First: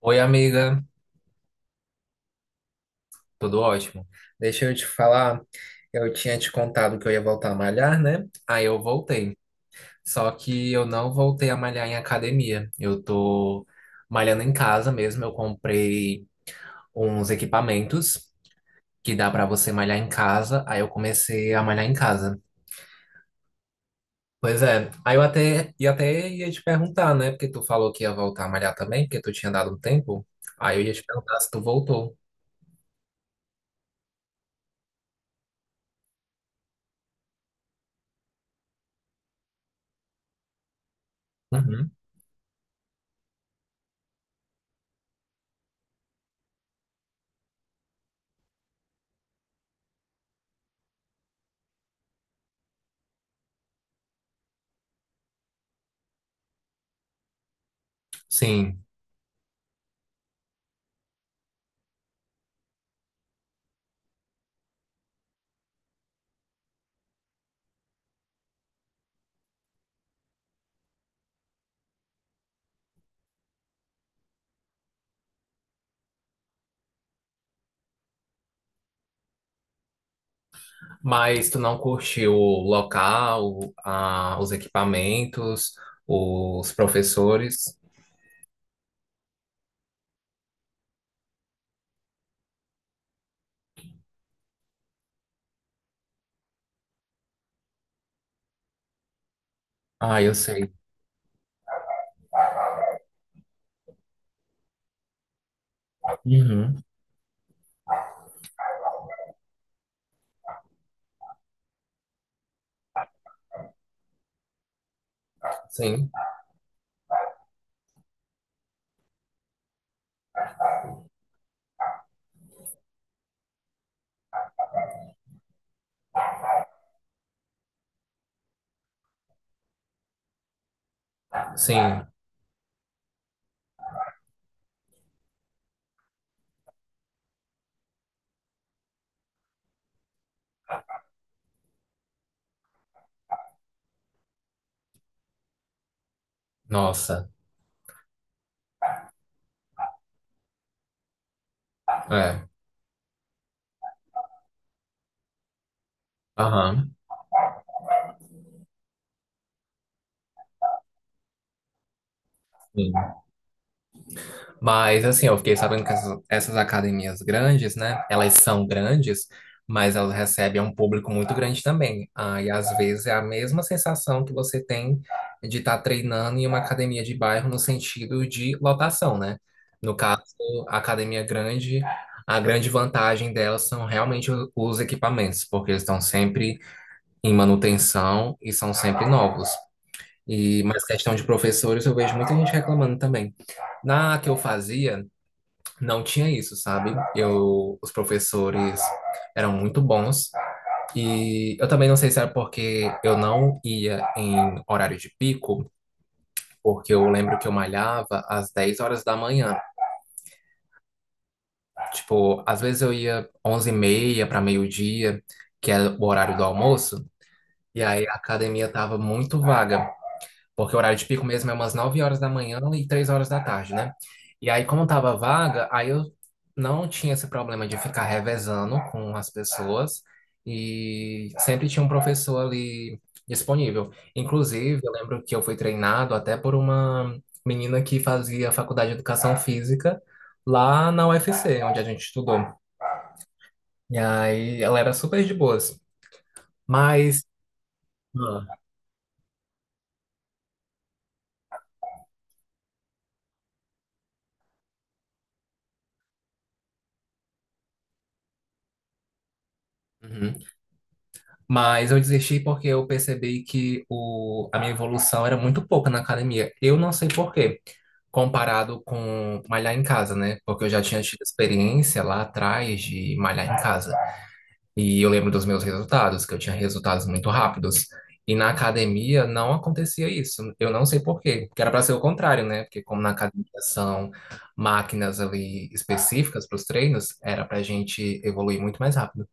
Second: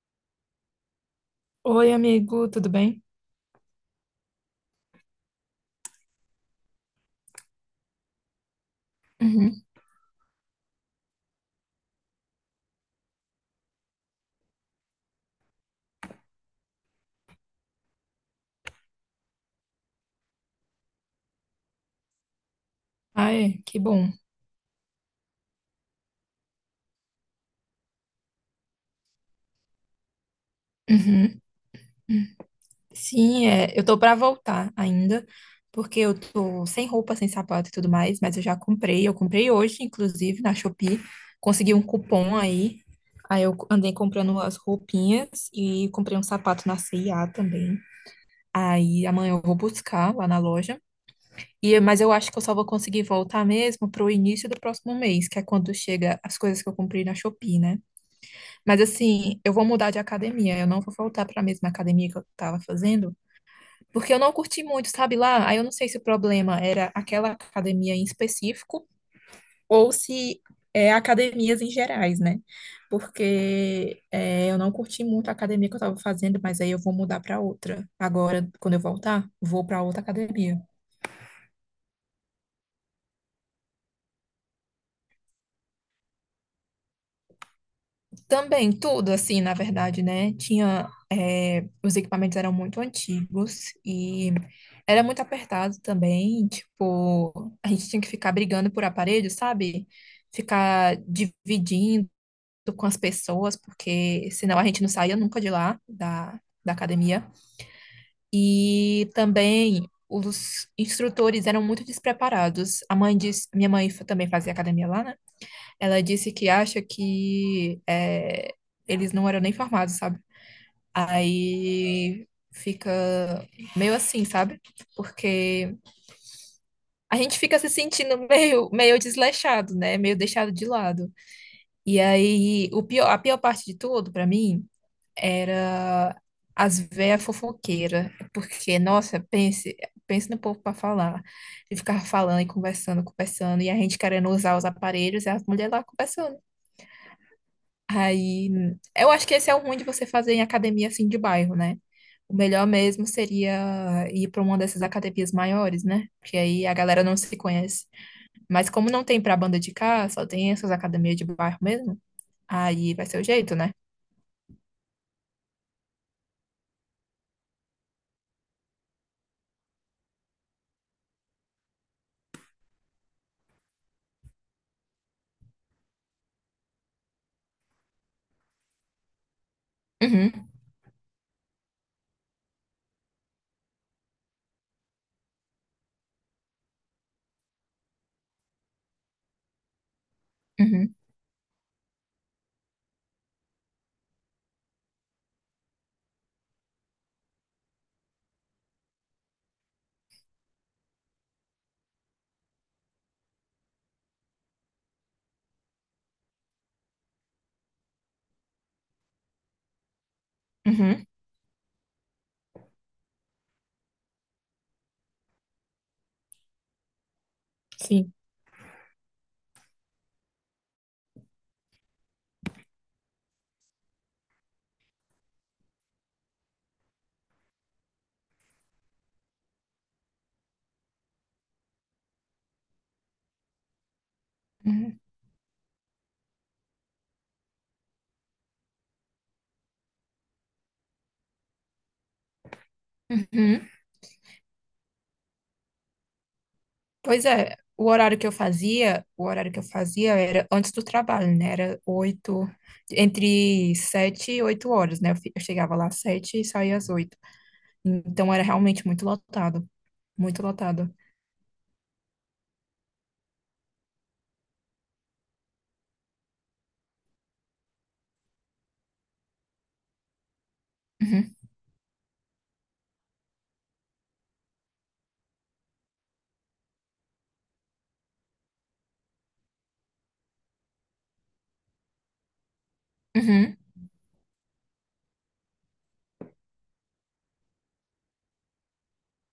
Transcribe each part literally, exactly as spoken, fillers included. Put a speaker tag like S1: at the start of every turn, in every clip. S1: Oi, amiga,
S2: Oi, amigo, tudo bem?
S1: tudo ótimo? Deixa eu te falar, eu tinha te contado que eu ia voltar a malhar, né? Aí eu voltei.
S2: Uhum.
S1: Só que eu não voltei a malhar em academia. Eu tô malhando em casa mesmo. Eu comprei uns equipamentos que dá pra você malhar em casa. Aí eu comecei a malhar em casa.
S2: Ai, que bom.
S1: Pois é, aí eu até, e até ia te perguntar, né? Porque tu falou que ia voltar a malhar também, porque tu tinha dado um tempo. Aí eu ia te perguntar
S2: Uhum.
S1: se tu voltou.
S2: Sim, é, eu tô pra voltar ainda, porque eu tô sem roupa, sem sapato e tudo mais, mas eu já comprei, eu comprei hoje, inclusive, na Shopee, consegui um
S1: Uhum.
S2: cupom aí, aí eu andei comprando as roupinhas e comprei um sapato na cê e á também, aí amanhã eu vou buscar lá na loja, e, mas eu acho que eu só vou conseguir voltar mesmo pro início do próximo mês, que é quando chega as coisas que eu comprei na Shopee, né? Mas
S1: Sim.
S2: assim, eu vou mudar de academia. Eu não vou voltar para a mesma academia que eu estava fazendo, porque eu não curti muito, sabe lá? Aí eu não sei se o problema era aquela academia em específico ou se é academias em gerais, né? Porque é, eu não curti muito a academia que eu estava fazendo, mas aí eu vou mudar para outra. Agora, quando eu voltar, vou para outra academia.
S1: Mas tu não curtiu o local, a- os equipamentos, os professores?
S2: Também, tudo assim, na verdade, né? Tinha, eh, os equipamentos eram muito antigos e era muito apertado também. Tipo, a gente tinha que ficar brigando por aparelho, sabe?
S1: Ah, eu sei.
S2: Ficar dividindo com as pessoas, porque senão a gente não saía nunca de lá, da, da
S1: Uhum.
S2: academia. E também os instrutores eram muito despreparados. A mãe disse, minha mãe também fazia academia lá, né? Ela
S1: Sim,
S2: disse que acha que é, eles não eram nem formados, sabe? Aí fica meio assim, sabe? Porque a gente fica se sentindo meio, meio desleixado, né? Meio deixado de lado. E
S1: sim.
S2: aí, o pior, a pior parte de tudo, pra mim, era as véias fofoqueiras. Porque, nossa, pense, pense no povo pra falar. E ficava falando e conversando, conversando. E a gente querendo usar os aparelhos e as mulheres lá conversando.
S1: Nossa,
S2: Aí, eu acho que esse é o ruim de você fazer em academia assim de bairro, né? O
S1: é.
S2: melhor mesmo seria ir para uma dessas academias maiores, né? Porque aí a
S1: Aham.
S2: galera não se conhece. Mas como não tem para banda de cá, só tem essas academias de bairro mesmo, aí vai ser o jeito, né?
S1: Mas assim, eu fiquei sabendo que essas, essas academias grandes, né? Elas são grandes, mas elas recebem um público muito grande também. Ah, e às vezes é a mesma sensação que você tem de estar treinando em uma academia de bairro no sentido de lotação, né? No caso,
S2: Uhum,
S1: a academia grande, a grande vantagem delas são realmente o- os equipamentos, porque eles estão sempre em manutenção e são sempre novos. E, mas
S2: uhum,
S1: questão de professores, eu vejo muita gente reclamando também. Na que eu fazia, não tinha isso, sabe? Eu, os professores eram muito bons. E eu também não sei se era porque eu não ia em horário de pico, porque eu lembro que eu malhava às dez horas da manhã.
S2: uhum,
S1: Tipo, às vezes eu ia onze e meia para meio-dia, que é o horário do almoço, e aí
S2: sim.
S1: a academia tava muito vaga. Porque o horário de pico mesmo é umas nove horas da manhã e três horas da tarde, né? E aí, como tava vaga, aí eu não tinha esse problema de ficar revezando com as pessoas e sempre tinha um professor ali disponível. Inclusive, eu
S2: Uhum,
S1: lembro que eu fui treinado até por uma menina que fazia faculdade de educação física lá na U F C, onde a gente estudou.
S2: uhum.
S1: E aí, ela era super de boas. Mas.
S2: Pois é, o horário que eu
S1: Ah.
S2: fazia, o horário que eu fazia era antes do trabalho, né? Era oito, entre sete e oito horas, né? Eu fi- eu chegava lá às sete e saía às oito. Então era realmente muito lotado,
S1: Uhum.
S2: muito lotado.
S1: Mas eu desisti porque eu percebi que o, a minha evolução era muito pouca na academia. Eu não sei por quê, comparado com malhar em casa, né? Porque eu já tinha tido
S2: Uhum,
S1: experiência lá atrás de malhar em casa. E eu lembro dos meus resultados, que eu tinha resultados muito rápidos. E na academia não acontecia isso. Eu não sei por quê. Que era para ser o contrário, né? Porque como na academia
S2: uhum,
S1: são máquinas ali específicas para os treinos, era para a gente evoluir muito mais rápido.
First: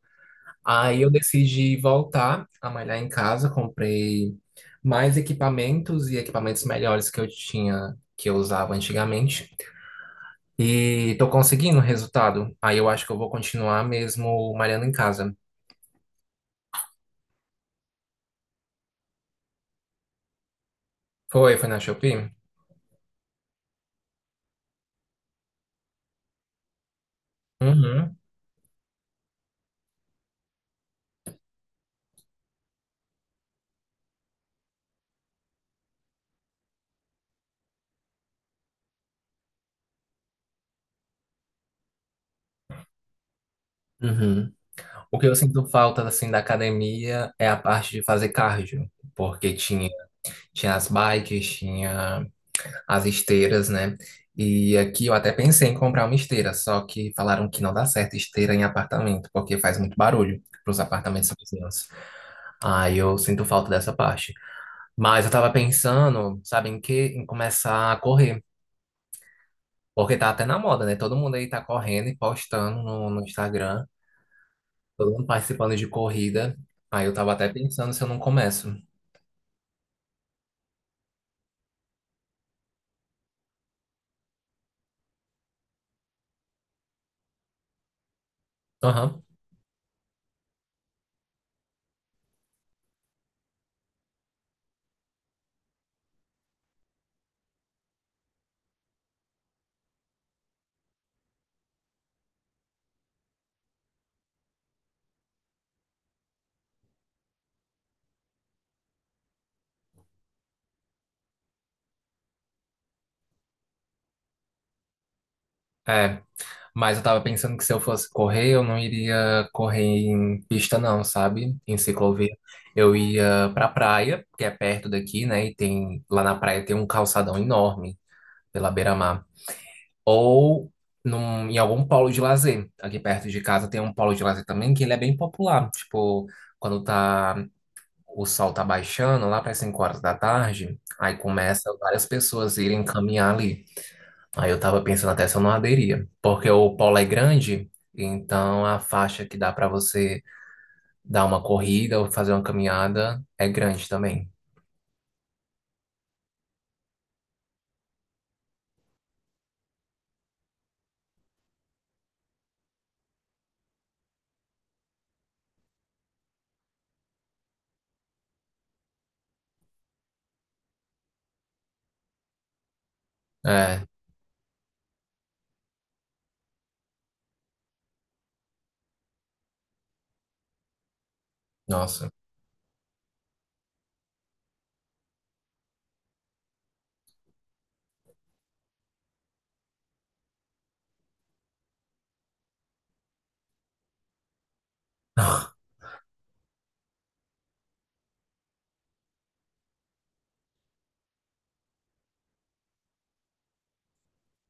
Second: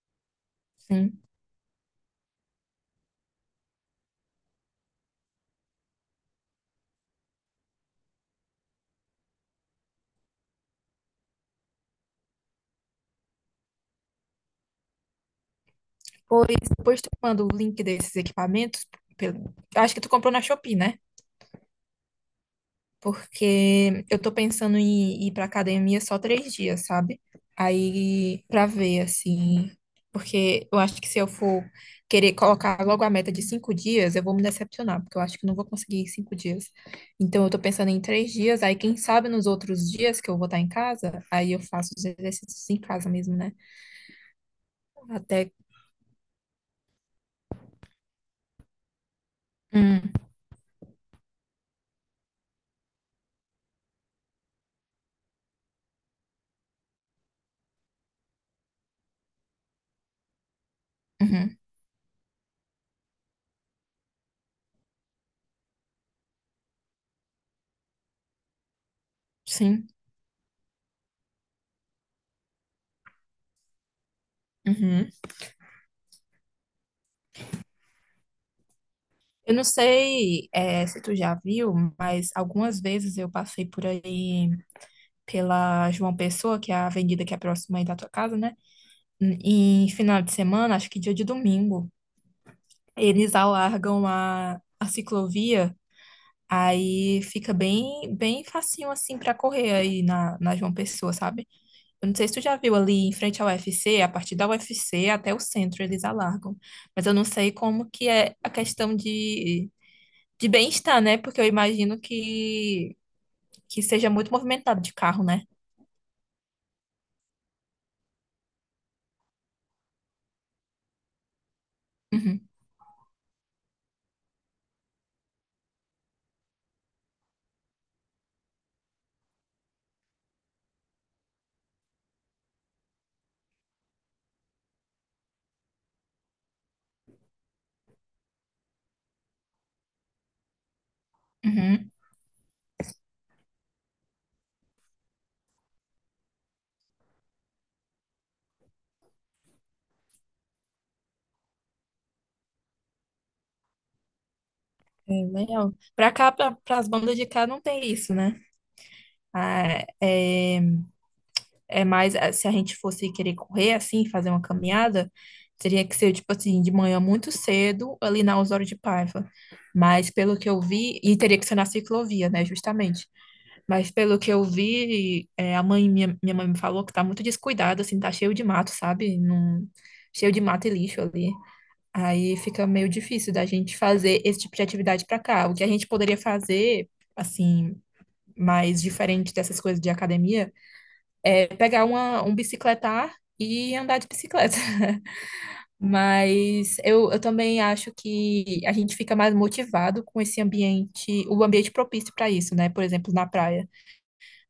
S1: Aí eu
S2: sim.
S1: decidi voltar a malhar em casa, comprei mais equipamentos e equipamentos melhores que eu tinha, que eu usava antigamente. E tô conseguindo o resultado. Aí eu acho que eu vou continuar mesmo malhando em casa.
S2: Pois depois tu manda o link desses equipamentos, pelo- acho que tu comprou na Shopee, né?
S1: Foi, foi na Shopee?
S2: Porque eu tô pensando em ir pra academia só três dias, sabe?
S1: Uhum.
S2: Aí, pra ver, assim, porque eu acho que se eu for querer colocar logo a meta de cinco dias, eu vou me decepcionar, porque eu acho que não vou conseguir em cinco dias. Então, eu tô pensando em três dias, aí quem sabe nos outros dias que eu vou estar em casa, aí eu faço os exercícios em casa mesmo, né?
S1: Uhum. O que eu
S2: Até.
S1: sinto falta assim da academia é a parte de fazer cardio, porque tinha
S2: Hum,
S1: tinha as bikes, tinha as esteiras, né? E aqui eu até pensei em comprar uma esteira, só que falaram que não dá certo esteira em apartamento, porque faz muito barulho para os apartamentos
S2: uhum,
S1: vizinhos. Aí eu sinto falta dessa parte. Mas eu tava pensando, sabe, em que em começar a correr,
S2: sim.
S1: porque tá até na moda, né? Todo mundo aí tá correndo e postando no, no Instagram,
S2: Uhum.
S1: todo mundo participando de corrida. Aí eu tava até pensando se eu não começo.
S2: Eu não sei, eh, se tu já viu, mas algumas vezes eu passei por aí pela João Pessoa, que é a avenida que é próxima aí da tua casa, né?
S1: Aham.
S2: Em final de semana, acho que dia de domingo, eles alargam a, a ciclovia, aí fica bem bem facinho assim para correr aí na, na João Pessoa, sabe? Eu não sei se tu já viu ali em frente ao U F C a partir da U F C até o centro eles alargam, mas eu não sei como que é a questão de, de bem-estar, né? Porque eu imagino que, que seja muito movimentado de carro, né?
S1: É, mas eu tava pensando que se eu fosse correr, eu não iria correr em pista não, sabe? Em ciclovia.
S2: Uhum,
S1: Eu ia pra praia, que é perto daqui, né? E tem lá na praia tem um calçadão enorme pela beira-mar. Ou num- em algum polo de lazer. Aqui perto de casa tem um polo de lazer também, que ele é bem popular. Tipo, quando tá o sol tá baixando, lá para cinco horas da tarde, aí começa
S2: uhum.
S1: várias pessoas irem caminhar ali. Aí eu tava pensando até se eu não aderia, porque o polo é grande, então a faixa que dá pra você dar uma corrida ou fazer uma caminhada é grande também.
S2: É, legal. Pra cá, pra, pras bandas de cá, não tem isso, né? Ah, é, é mais, ah, se a gente fosse querer correr, assim, fazer uma caminhada, teria que ser, tipo assim, de manhã muito cedo, ali na Osório de Paiva. Mas pelo que eu vi, e teria que ser na ciclovia, né, justamente.
S1: É,
S2: Mas pelo que eu vi, é, a mãe, minha, minha mãe me falou que tá muito descuidado, assim, tá cheio de mato, sabe? Não, cheio de mato e lixo ali.
S1: nossa.
S2: Aí fica meio difícil da gente fazer esse tipo de atividade para cá. O que a gente poderia fazer, assim, mais diferente dessas coisas de academia, é pegar uma, um bicicletar e andar de bicicleta. Mas eu, eu também acho que a gente fica mais motivado com esse ambiente, o ambiente propício para isso, né? Por exemplo, na praia.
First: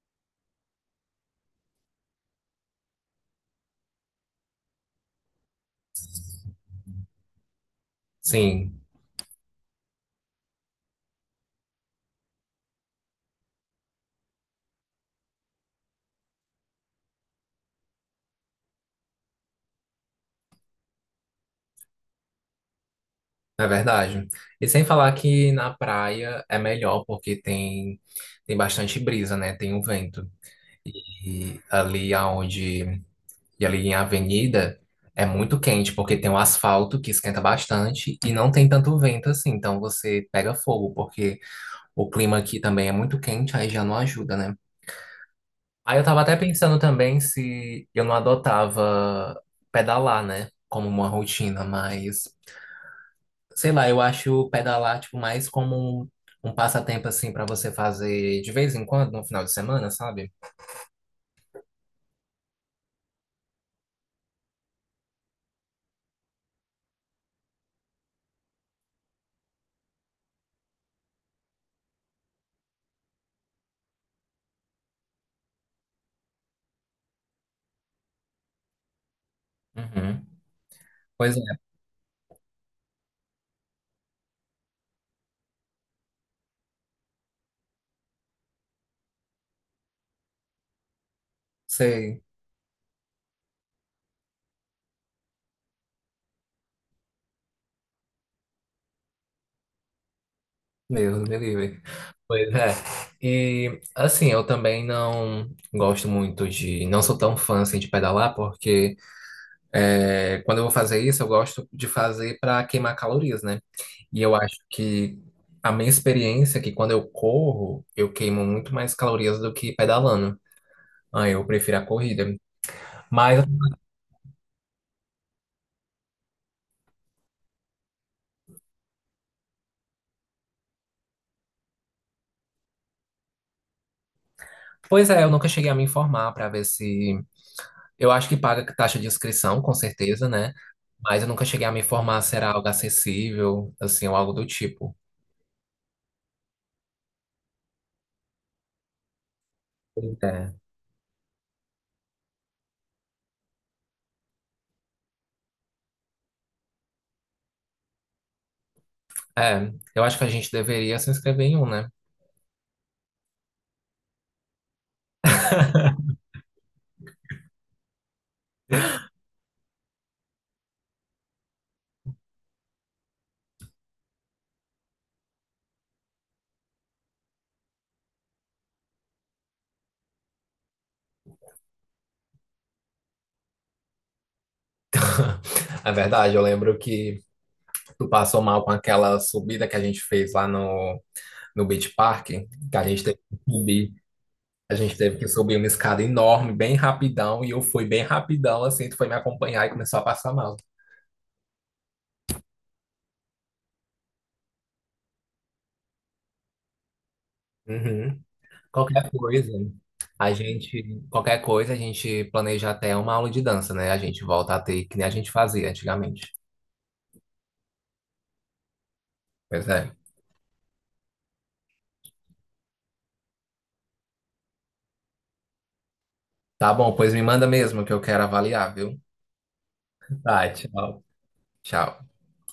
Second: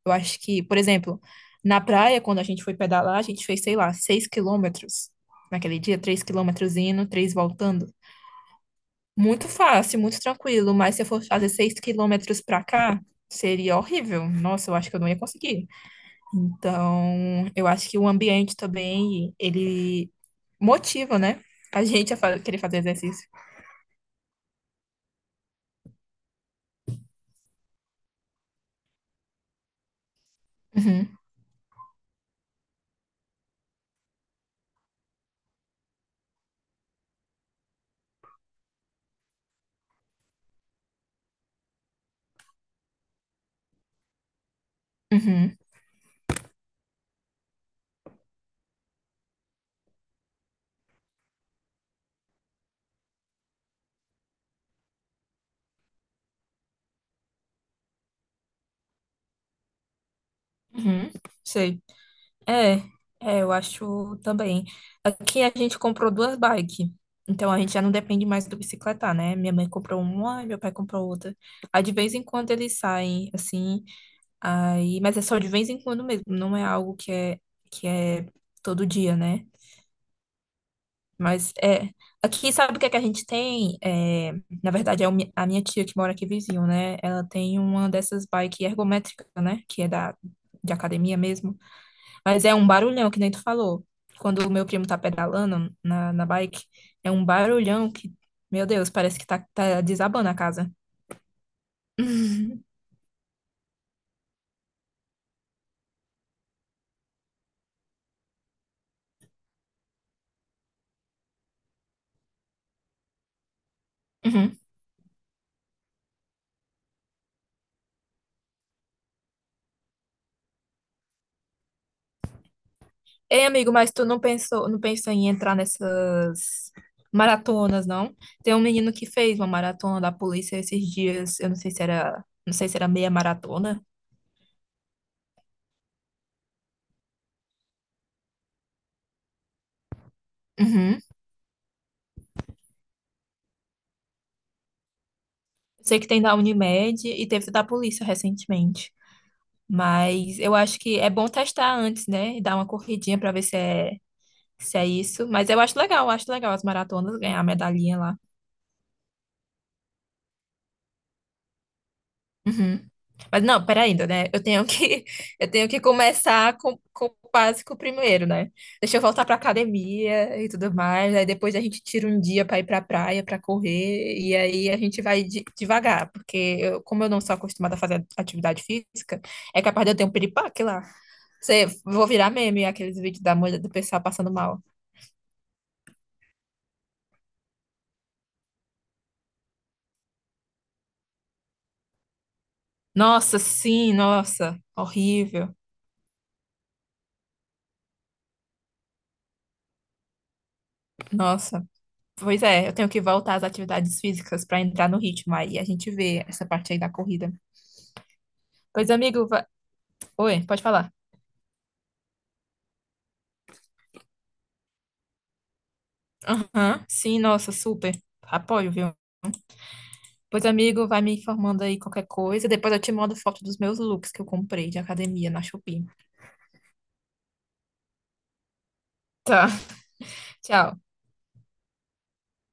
S2: Eu acho que, por exemplo, na praia, quando a gente foi pedalar, a gente fez, sei lá, seis quilômetros naquele dia, três quilômetros indo, três voltando.
S1: Sim,
S2: Muito fácil, muito tranquilo, mas se eu fosse fazer seis quilômetros pra cá, seria horrível. Nossa, eu acho que eu não ia conseguir. Então, eu acho que o ambiente também, ele motiva, né? A gente a fa- querer fazer exercício.
S1: é verdade. E sem falar que na praia é melhor porque tem tem bastante brisa, né? Tem um vento.
S2: Uhum,
S1: E ali aonde e ali em avenida é muito quente porque tem o asfalto que esquenta bastante e não tem tanto vento assim, então você pega fogo porque o clima aqui também é muito quente, aí já não ajuda, né?
S2: uhum,
S1: Aí eu tava até pensando também se eu não adotava pedalar, né? Como uma rotina, mas sei lá, eu acho pedalar tipo mais como um, um passatempo assim pra você fazer de vez em quando, no final de semana, sabe?
S2: uhum, sei. É, é, eu acho também. Aqui a gente comprou duas bikes, então a gente já não depende mais do bicicletar, né? Minha mãe comprou uma, e meu pai comprou outra. Aí de vez em quando eles saem, assim. Aí, mas é só de vez em quando mesmo, não é algo que é que é todo dia, né?
S1: Uhum. Pois é,
S2: Mas é aqui sabe o que é que a gente tem? É, na verdade é o mi- a minha tia que mora aqui vizinho, né? Ela tem uma dessas bike ergométrica, né? Que é da de academia mesmo,
S1: sei.
S2: mas é um barulhão que nem tu falou. Quando o meu primo tá pedalando na, na bike, é um barulhão que, meu Deus, parece que tá, tá desabando a casa.
S1: Deus me livre. Pois é. E assim, eu também não gosto muito de, não sou tão fã assim de pedalar porque é, quando eu vou fazer isso, eu gosto de fazer para queimar calorias, né? E eu acho que a minha experiência é que quando eu corro, eu queimo muito mais calorias do que pedalando. Ah, eu prefiro a corrida. Mas,
S2: Ei, amigo, mas tu não pensou, não pensou em entrar nessas maratonas, não? Tem um menino que fez uma maratona da polícia esses dias, eu não sei se era, não sei se era meia maratona.
S1: pois é, eu nunca cheguei a me informar para ver se. Eu acho que paga taxa de inscrição, com certeza, né?
S2: Uhum.
S1: Mas eu nunca cheguei a me informar se era algo acessível, assim, ou algo do tipo.
S2: Sei que tem da Unimed e teve da polícia recentemente.
S1: Pois
S2: Mas eu
S1: é.
S2: acho que é bom testar antes, né? E dar uma corridinha pra ver se é, se é isso. Mas eu acho legal, acho legal as maratonas ganhar a medalhinha lá.
S1: É, eu acho que a gente deveria se inscrever em um, né?
S2: Uhum. Mas não, peraí ainda, né? Eu tenho que, eu tenho que começar com, com o básico primeiro, né? Deixa eu voltar pra academia e tudo mais. Aí depois a gente tira um dia pra ir pra praia, pra correr. E aí a gente vai de- devagar, porque eu- como eu não sou acostumada a fazer atividade física, é capaz de eu ter um piripaque lá. Você, vou virar meme aqueles vídeos da mulher do pessoal passando mal.
S1: É verdade, eu lembro que tu passou mal com aquela subida que a gente fez lá no, no Beach Park, que a gente teve
S2: Nossa,
S1: que subir.
S2: sim, nossa,
S1: A gente teve que
S2: horrível.
S1: subir uma escada enorme, bem rapidão, e eu fui bem rapidão, assim, tu foi me acompanhar e começou a passar mal.
S2: Nossa. Pois é, eu tenho que voltar às atividades físicas para entrar no ritmo. Aí a gente vê essa parte aí da corrida.
S1: Uhum.
S2: Pois,
S1: Qualquer
S2: amigo, va-
S1: coisa, a
S2: Oi, pode falar.
S1: gente, qualquer coisa, a gente planeja até uma aula de dança, né? A gente volta a ter, que nem a gente fazia antigamente.
S2: Aham, sim, nossa, super. Apoio, viu?
S1: Pois é.
S2: Pois, amigo, vai me informando aí qualquer coisa. Depois eu te mando foto dos meus looks que eu comprei de academia na Shopee.
S1: Tá bom, pois me manda mesmo que eu quero avaliar, viu?
S2: Tá,
S1: Tá,
S2: tchau.
S1: tchau. Tchau.